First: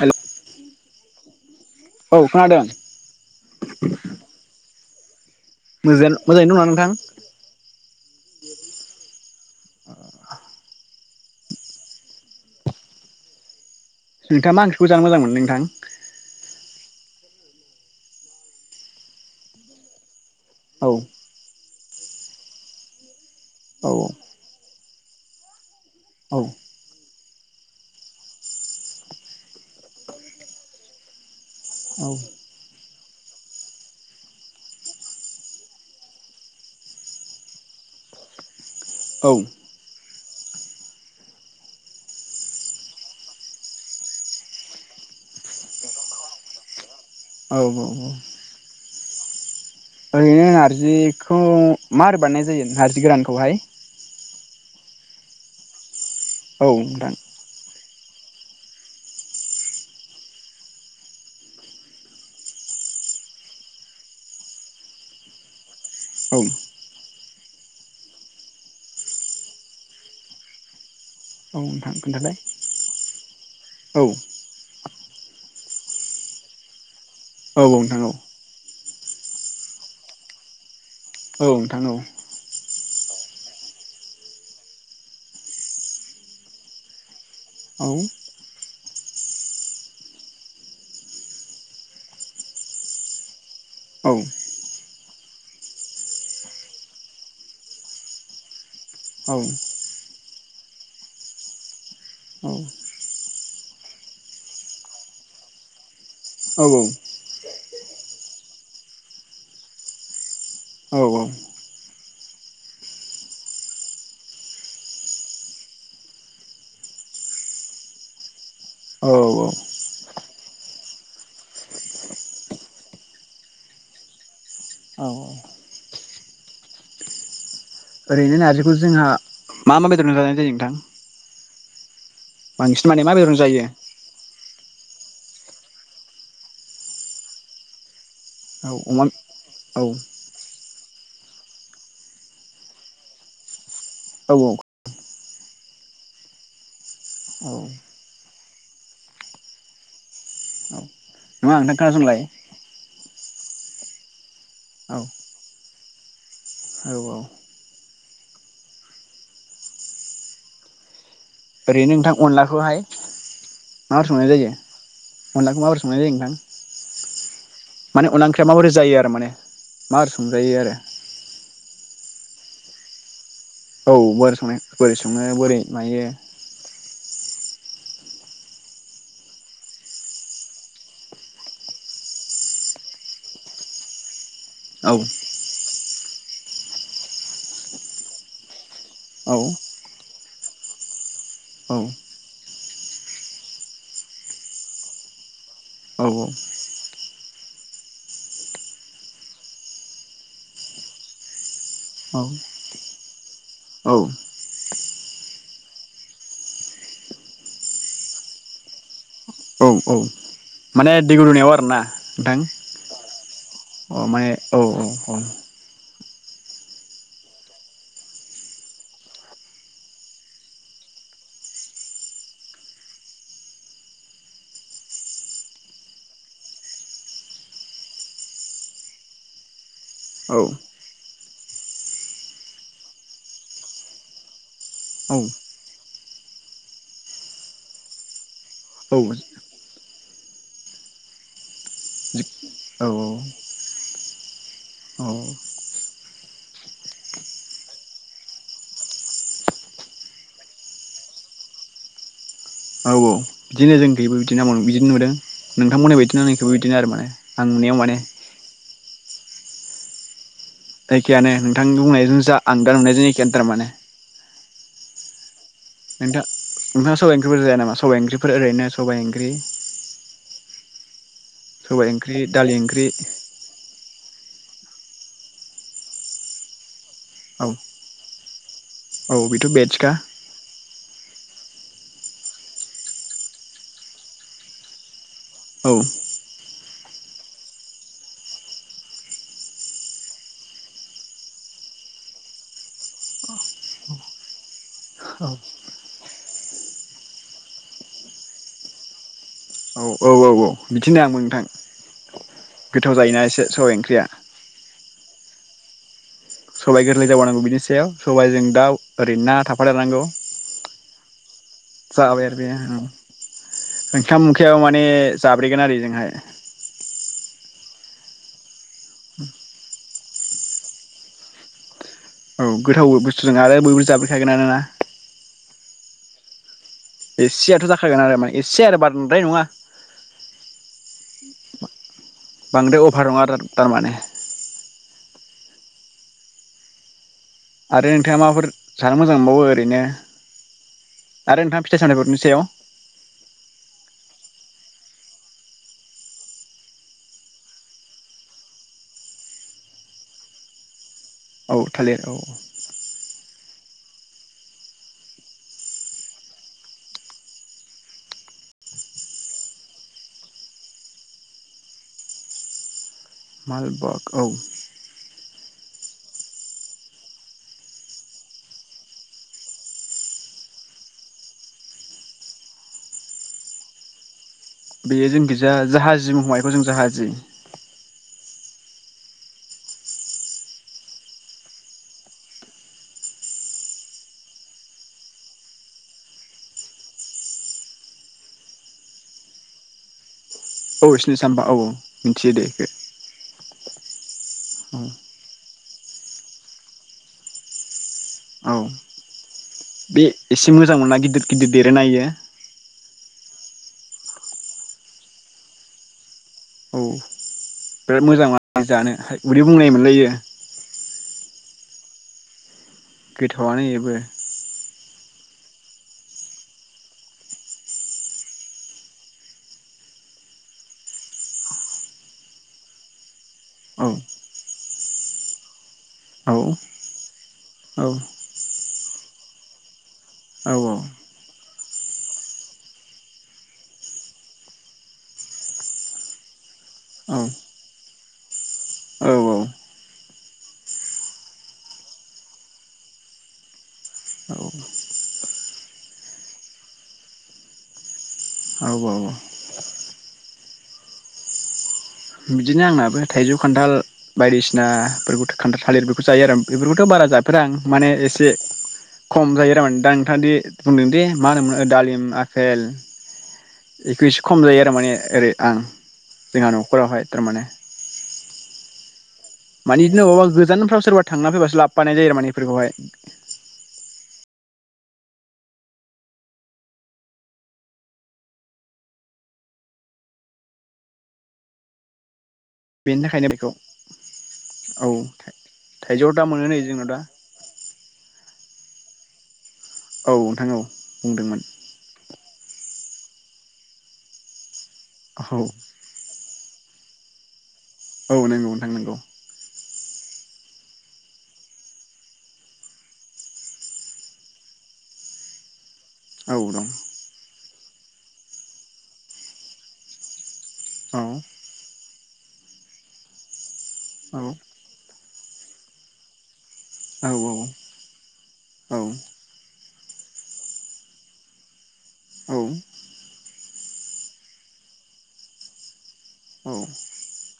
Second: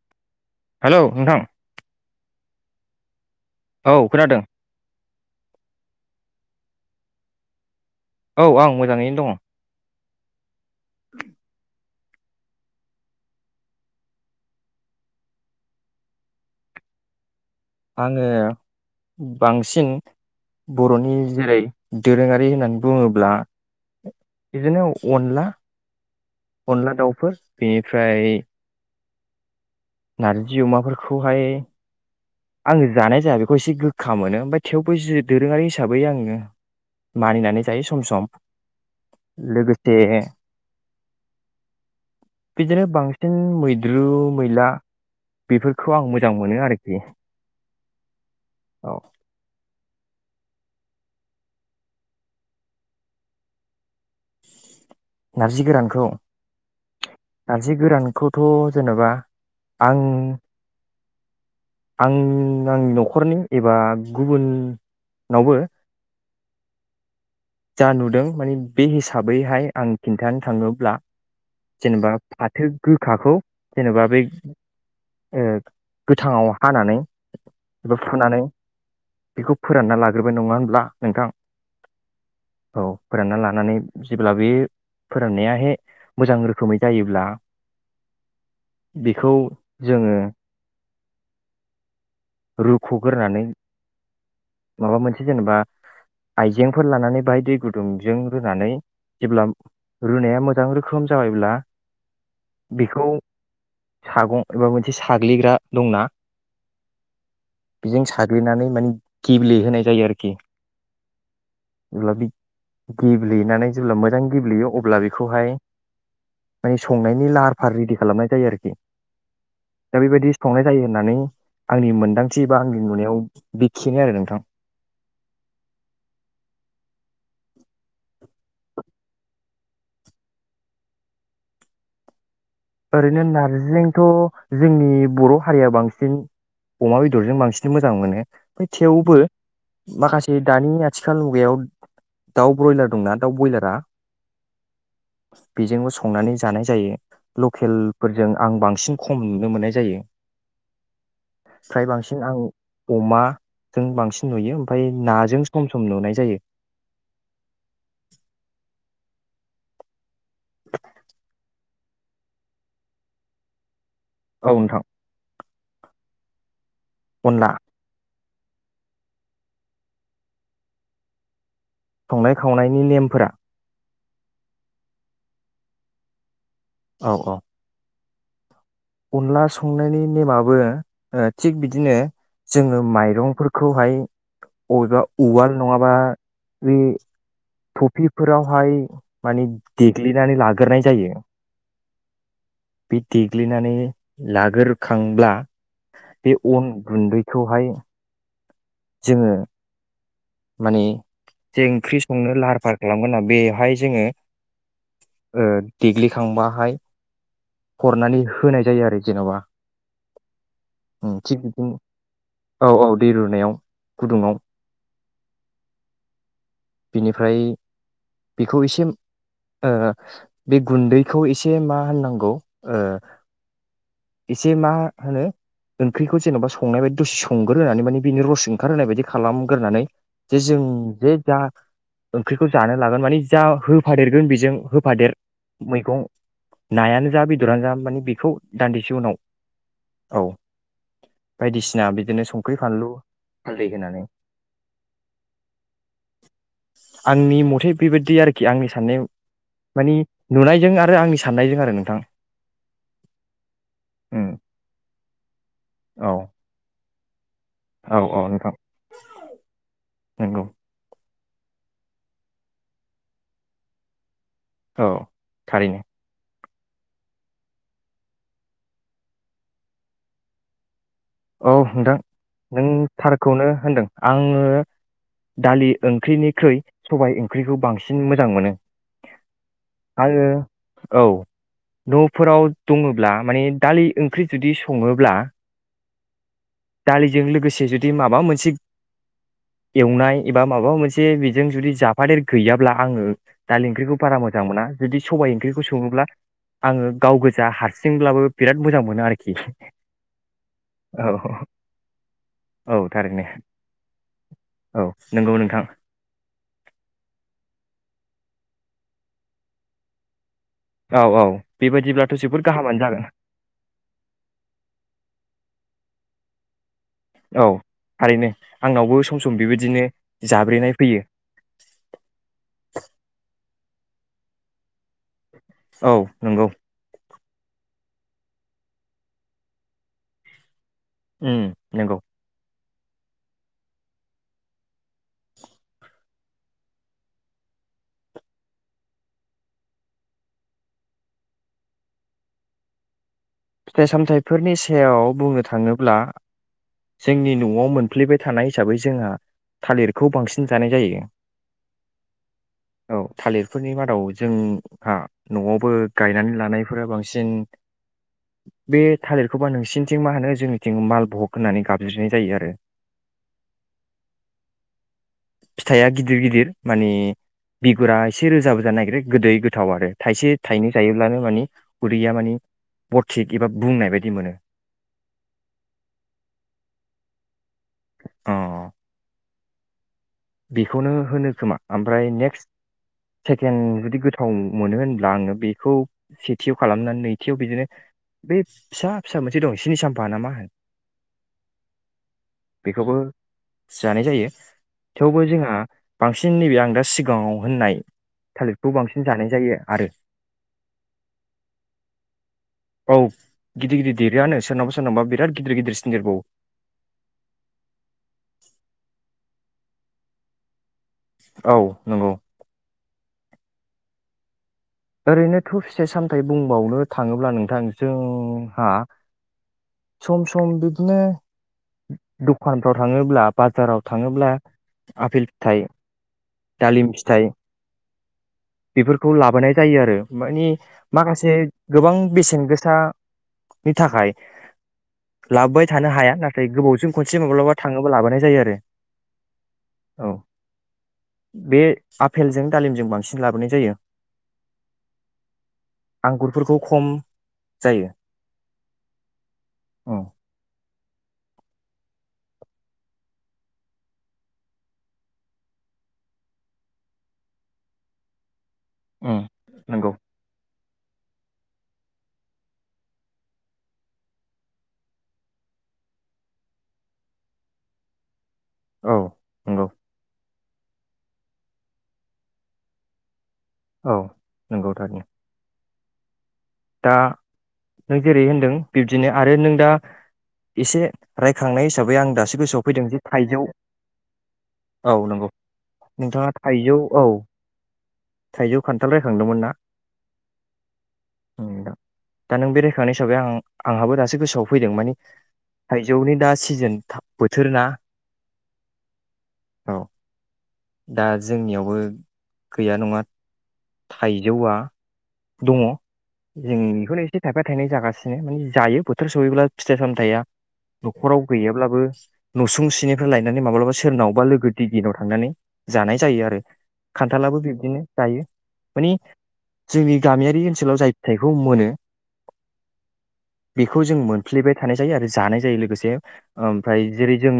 हेल hello नोंथां अ खोनादों। औ खोनादों। मोजा मोजाङैनो दंना नोंथां? औ औ आं मोजाङैनो दङ। [unintelligible] [inaudible] नोंथाङा मा ओंख्रिखौ जानो मोजां मोनो नोंथां? आङो बांसिन औ बर'नि जेरै दोरोङारि होननानै बुङोब्ला औ बिदिनो अनला औ अनला दाउ। फोर बेनिफ्राय नारजि अमाफोरखौहाय आङो जानाय जाया बेखौ एसे गोखा मोनो ओमफ्राय थेवबो जि दोरोङारि हिसाबै आङो मानिनानै जायो सम सम औ लोगोसे बिदिनो बांसिन मैद्रु मैला बेफोरखौ आं मोजां मोनो आरोखि औ औ औ। बिदिनो नारजिखौ मारै बानायनाय जायो नारजि गोरानखौहाय। नारजि गोरानखौ औ नोंथां। जि गोरानखौथ जेनेबा आं आं आंनि न'खरनि एबा गुबुननावबो औ जा नुदों माने बे हिसाबैहाय आं खिनथानो थाङोब्ला औ नोंथां जेनेबा खोन्थालाय फाथो गोखाखौ जेनेबा औ बै औ ओह गोथाङाव हानानै औ बेखौ नोंथां औ फुनानै बेखौ फोरानना लाग्रोबाय नङा होनब्ला? नोंथां औ नोंथां औ औ फोरानना लानानै जेब्ला बे फोराननायाहाय मोजां रोखोमै जायोब्ला औ बेखौ जोङो रुख'ग्रोनानै औ माबा मोनसे जेनेबा आइजेंफोर लानानै बायदि गुदुंजों रुनानै औ जेब्ला रुनाया मो मोजां रोखोम जाबायब्ला बेखौ सागं एबा मोनसे साग्लिग्रा दंना औ औ बेजों साग्लिनानै माने गेब्लेहोनाय जायो आरोखि। औ औ जेब्ला बे गेब्लेनानै जेब्ला मोजां गेब्लेयो अब्ला बेखौहाय माने संनायनि लाहार फाहार रेडि खालामनाय जायो आरोखि। औ दा बेबायदि संनाय जायो होननानै आंनि मोनदांथि एबा आंनि नुनायाव बेखिनो आरो नोंथां। औ [inaudible] श ओरैनो नारजिखौ जोंहा मा मा बेदरजों जानाय जायो नोंथां? बांसिन माने मा ओरैनो बेदरजों जायो नारजिजोंथ' जोंनि बर' हारिया बांसिन अमा बेदरजों बांसिन मोजां मोनो। ओमफ्राय औ अमा थेवबो औ माखासे दानिया आथिखाल मुगायाव दाउ ब्रयलार दंना दाउ बयलारा औ औ बेजोंबो संनानै जानाय जायो। औ लकेलफोरजों आं बांसिन खम नुनो मोननाय जायो। औ नङा नोंथां फ्राय खोनासंलाय बांसिन आं अमा जों बांसिन नुयो ओमफ्राय औ नाजों सम सम सम नुनाय जायो। औ औ [inaudible] ओरैनो नोंथां अनलाखौहाय माबोरै संनाय जायो? औ नोंथां अनलाखौ माबोरै संनाय जायो नोंथां? अनला माने अनला ओंख्रिया माबोरै जायो आरो माने माबोरै संजायो आरो संनाय खावनायनि नेमफोरा औ बोरै संनाय बोरै सङो बोरै मायो औ औ अनला संनायनि नेमाबो ओ थिग बिदिनो जोङो माइरंफोरखौहाय औ अबेबा उवाल नङाबा बे टफिफोरावहाय औ माने देग्लिनानै ला गोरनाय जायो। औ बे देग्लिनानै लागोरखांब्ला बे अन गुन्दै खौहाय जोङो मानि जे ओंख्रि संनो लाहार फाहार खालामगोना बेवहाय औ जोङो ओ देग्लिखांबाहाय हरनानै होनाय जायो आरोखि औ औ माने उम थिग दैगुदुनायाव बिदिनो आरोना नोंथां औ औ दै रुनायाव औ माने गुदुङाव औ औ औ बिनिफ्राय बेखौ एसे ओ बे गुन्दैखौ एसे मा होननांगौ ओ एसे मा होनो ओंख्रिखौ जेनेबा संनाय बायदि दसे संगोरोनानै माने बेनि रस ओंखारहोनाय बायदि खालामग्रोनानै औ जे जों जे जा ओंख्रिखौ जानो लागोन माने जा होफादेरगोन बेजों होफादेर मैगं नायानो जा बेदरानो जा माने बेखौ दान्दिसे उनाव औ बायदिसिना बिदिनो संख्रि औ फानलु हालदै होनानै औ आंनि मथे ओमफ्राय बेबायदि आरोखि आंनि साननाय मानि नुनायजों आरो आंनि साननायजों आरो नोंथां औ औ बिदिनो जोंनिखैबो उम बिदि न बिदिनो नुदों नोंथांमोननि औ बायदि न जोंनिखैबो बिदिनो आरो माने आं नुनायाव माने नोंगौ एखेयानो नोंथांनि बुंनायजों जा आं दा नुनायजों एखेयानो थारमाने औ थारैनो नोथां नोंथाङा सबाइ ओंख्रिफोर जाया नामा सबाइ ओंख्रिफोर ओरैनो सबाइ ओंख्रि। औ सबाइ नोंथां ओंख्रि दालि नों ओंख्रि थारखौनो होनदों आङो दालि ओंख्रिनिख्रुइ सबाय औ ओंख्रिखौ बांसिन मोजां मोनो बेथ' भेजखा आरो औ न'फोराव दङोब्ला माने दालि ओंख्रि जुदि सङोब्ला [inaudible] दालिजों लोगोसे जुदि माबा मोनसे एवनाय एबा माबा मोनसे बेजों जुदि जाफादेर गैयाब्ला आङो दालि ओंख्रिखौ बारा मोजां मोना जुदि औ सबायाइ ओंख्रिखौ सङोब्ला आङो गाव गोजा हारसिंब्लाबो बिराद मोजां मोनो आरोखि औ औ औ बिदिनो औ आंबो नोंथां औ गोथाव जायोना थारैनो एसे सबाय ओंख्रिया थां सबाय गोरलै जाबावोनांगौ बिनि सायाव सबायाइजों दाउ ओरैनो ना थाफानांगौ औ औ बेबायदिब्लाथ' जाबाय आरो जोबोद बे गाहामानो ओं जागोन ओंखाम ओंख्रियाबो माने जाब्रेगोन आरो एजोंहाय [inaudible] औ थारैनो आंनावबो सम सम बेबायदिनो जाब्रेनाय फैयो औ गोथाव बुस्थु जानो आरो बयबो जाबैखागोन आनो ना औ नंगौ एसेयाथ' जाखागोन आरो माने एसे आरो बांद्राय नङा उम नोंगौ बांद्राय अभार नङा तारमाने आरो नोंथाङा माबाफोर जानो मोजां मोनबावो ओरैनो आरो नोंथाङा फिथाइ सामथाइफोरनि सायाव फिथाइ सामथाइफोरनि सायाव बुंनो थाङोब्ला जोंनि नआव मोनफ्लेबाय थानाय हिसाबै जोंहा थालिरखौ बांसिन जानाय जायो। औ थालिर औ औ फोरनि मादाव जोंहा न'आवबो गायनानै लानायफोरा बांसिन बे थालिरखौबा नोंसिनिथिं मा होनो जोंनिथिं मालबहग होननानै गाबज्रिनाय जायो आरो मालबक औ फिथाइआ गिदिर गिदिर माने बिगुरा एसे रोजा बो जानो नागिरो गोदै गोथाव आरो थाइसे थाइनै जायोब्लानो माने उदैया माने थिग एबा बुंनाय बायदि मोनो बेयो जों गोजा जाहाजि हमनायखौ जों जाहाजि औ बेखौनो होनो खोमा ओमफ्राय नेक्स्ट सेकेन्ड जुदि गोथाव मोनो होनब्ला आङो बेखौ सेथियाव खालामनानै नैथियाव बिदिनो बे फिसा फिसा मोनसे दं सिनि साम्फा ना मा होन औ सिनि सामबा औ औ मिथियो दे इखो बेखौबो जानाय जायो थेउबो जोंहा बांसिन नैबे आं दा सिगाङाव होननाय औ थालिरखौ बांसिन जानाय जायो आरो बे एसे मोजां मोना गिदिर गिदिर देरो ना इयो औ गिदिर गिदिर देरोआनो सोरनावबा सोरनावबा बिराद गिदिर गिदिर सिन देरबावो औ बिराद मोजां जानो उदै बुंनाय मोनलायो औ नंगौ गोथावआनो इबो ओरैनो थ फिथाइ सामथाय बुंबावनो थाङोब्ला नोंथां जोंहा सम सम बिदिनो दखानफ्राव थाङोब्ला बाजाराव औ थाङोब्ला आफिल फिथाइ औ दालिम फिथाइ औ बेफोरखौ लाबोनाय जायो आरो मानि औ माखासे गोबां बेसेन गोसानि थाखाय लाबोबाय थानो हाया नाथा थाय गोबावजों औ खनसे माब्लाबा थाङो ब्ला लाबोनाय जायो आरो औ बे आफपेलजों दालिमजों बांसिन लाबोनाय जायो आंगुरफोरखौ खम जायो। औ औ औ बिदिनो आंनाबो थाइजौ खान्थाल बायदिसिनाफोरखौ खान्थाल थालिर बेफोरखौ जायो आरो बेफोरखौथ' बारा जाफेरा आं माने एसे उम खम जायो आरोमाने दा नंगौ नोंथाङादि बुंदों दे मा होनोम मोनो दालिम आफेल। एकुइसो खम जायो आरो माने ओरै आं जोंहा न'खरावहाय थारमाने। औ नंगौ मानिदिनो अबा गो गोजानफ्राव सोरबा थांना फैबासो लाबफानाय जायो आरो माने बेफोरखौहाय औ नंगौथारनि दा नों जेरै होनदों बिब्दिनो आरो नों दा एसे रायखांनाय हिसाबै आं दास गोसोआव फैदों जे बेनि थाखायनो थाइजौ बेखौ औ नंगौ थाइजौ दा नोंथाङा मोनो नै थाइजौ जोंनाव दा औ थाइजौ खान्थाल रायखांदोंमोन ना औ नोंथां औ बुंदोंमोन। थनाय हिसै आं आंहाबो दासो गोसोआव फैदों माने औ थायजौनि दा सिजेन सिजोन थाब बोथोर ना औ नंगौ नोंथां नंगौ औ दा जोंनियावबो गैया नङा थाइजौआ दङ जों औ दं बेखौल' एसे थाफाय फथायनाय जागासिनो माने जायो बोथोर सहैब्ला फिथाइ सामथाया औ न'खराव गैयाब्लाबो नुसुं सिनिफ्राय लायनानै माब्लाबा सोरनावा औ लोगो दिगिनाव थांनानै जानाय जायो आरो खान्थालाबो बिबदिनो जायो औ माने जोंनि गामियारि ओनसोलाव जाय फिथाइखौ मोनो औ बेखौ जों मोनफ्लेबाय थानाय जायो आरो जानाय जायो लोगोसे औ ओमफ्राय जेरै जों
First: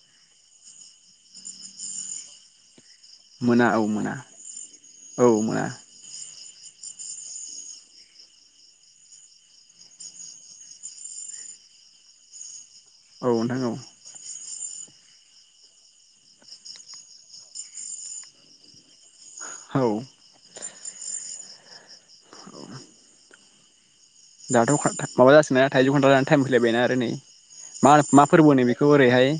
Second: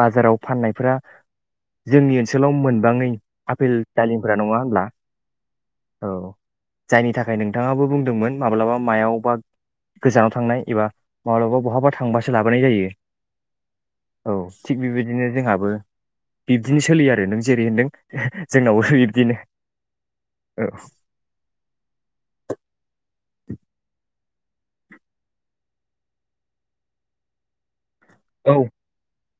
बाजाराव फाननायफोरा जोंनि ओनसोलाव मोन गोबाङै मोना आफपेल औ मोना दालिमफोरा नङा होनोमब्ला औ मोना जायनि थाखाय नोंथाङाबो बुंदोंमोन माब्लाबा मायाव बा गोजानाव थांनाय एबा माब्लाबा बहाबा थांबासो लाबोनाय जायो औ नोंथां औ औ थिग बेबायदिनो जोंहाबो बिब्दिनो सोलियो आरो नों जेरै होनदों जोंनाव बिब्दिनो हौ औ औ [inaudible] दाथ' खान्था माबा जासिगोना थाइजौ खान्थाल जानो टाइम फैलायबायना आरो नै मा मा फोरबो औ होनो बेखौ ओरैहाय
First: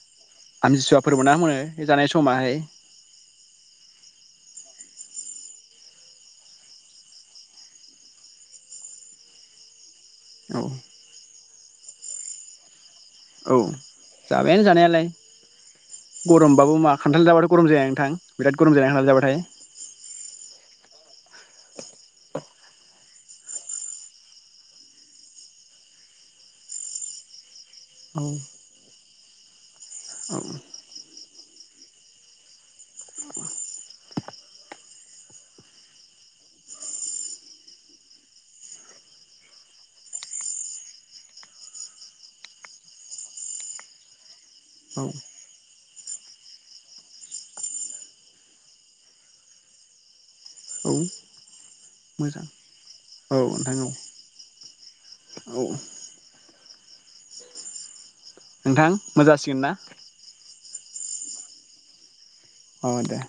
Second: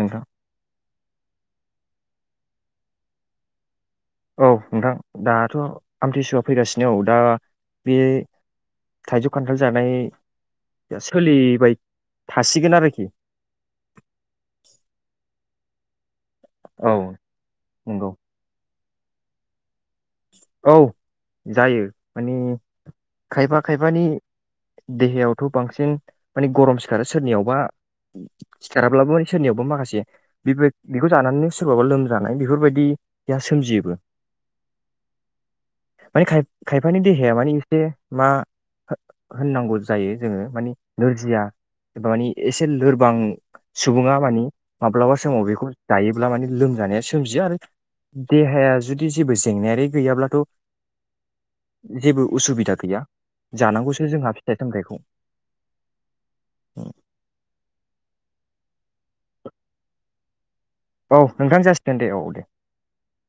नोंथां आमथिसुवा फोरबोना मा होनो ए जानाय समाहाय औ नोंथां दाथ' आमथिसुआ फैगासिनो औ दा बे थाइजौ खान्थाल जानाय औ सोलिबाय थासिगोन आरोखि औ जाबायानो जानायालाय गरमबाबो मा औ खान्थाल जाबाथ' गम जाया नंगौ नोंथां बिराद गरम जाया थाब जाबाथाय औ जायो माने खायफा खायफानि देहायावथ' बांसिन माने गरम सिखारो सोरनियावबा औ सिखाराब्लाबो सोरनियाबा माखासे [unintelligible] बेखौ जानानैनो सोरबाबा लोमजानाय बेफोरबाया सोमजियोबो माने खाय खायफानि देहाया मानि एसे मा हो होननांगौ जायो जोङो माने नोरजिया एबा मानि एसे लोरबां सुबुङा मानि औ माब्लाबा समाव बेखौ जायोब्ला माने लोमजानाया सोमजियो आरो देहाया जुदि जेबो जेंनायारि गैयाब्लाथ' औ जेबो मोजां उसुबिदा गैया औ नोंथां जानांगौसो जोंहा थाइ सामथाइखौ औ औ उम नोंथां मोनजासिगोन ना औ नोंथां जासिगोन दे औ दे औ दे